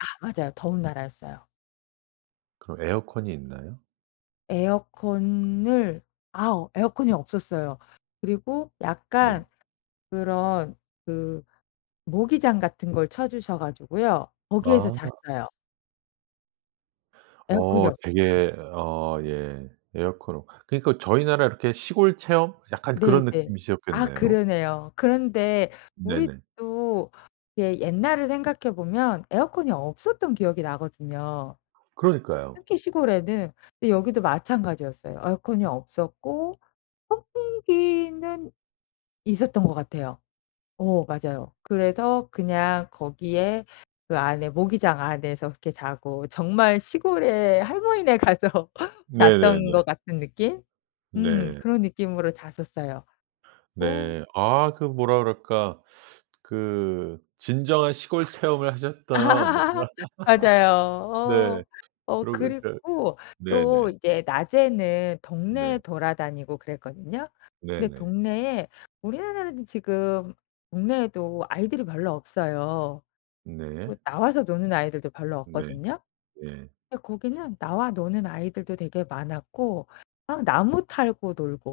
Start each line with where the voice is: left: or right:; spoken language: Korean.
left: 아 맞아요. 더운 나라였어요.
right: 그럼 에어컨이 있나요?
left: 에어컨을 아 어 에어컨이 없었어요. 그리고
right: 네.
left: 약간 그런 그 모기장 같은 걸 쳐 주셔 가지고요. 거기에서
right: 아.
left: 잤어요. 에어컨이
right: 어
left: 없었어요.
right: 되게 어 예 에어컨 없 그러니까 저희 나라 이렇게 시골 체험 약간 그런
left: 네네. 아
right: 느낌이셨겠네요.
left: 그러네요. 그런데
right: 네네.
left: 우리도 예 옛날을 생각해 보면 에어컨이 없었던 기억이 나거든요
right: 그러니까요.
left: 특히 시골에는. 근데 여기도 마찬가지였어요. 에어컨이 없었고 선풍기는 있었던 것 같아요. 어 맞아요. 그래서 그냥 거기에 그 안에 모기장 안에서 그렇게 자고 정말 시골에 할머니네 가서 잤던
right: 네네네.
left: 것 같은 느낌 음
right: 네.
left: 그런 느낌으로 잤었어요. 어.
right: 네. 아 그 뭐라 그럴까 그 진정한 시골 체험을 하셨던.
left: 맞아요.
right: 네.
left: 어. 어
right: 그럼 이렇게
left: 그리고 또
right: 네네.
left: 이제 낮에는 동네에
right: 네.
left: 돌아다니고 그랬거든요. 근데
right: 네네.
left: 동네에 우리나라는 지금 동네에도 아이들이 별로 없어요. 뭐
right: 네.
left: 나와서 노는 아이들도 별로
right: 네.
left: 없거든요?
right: 예.
left: 근데 거기는 나와 노는 아이들도 되게 많았고 막 나무 타고 놀고.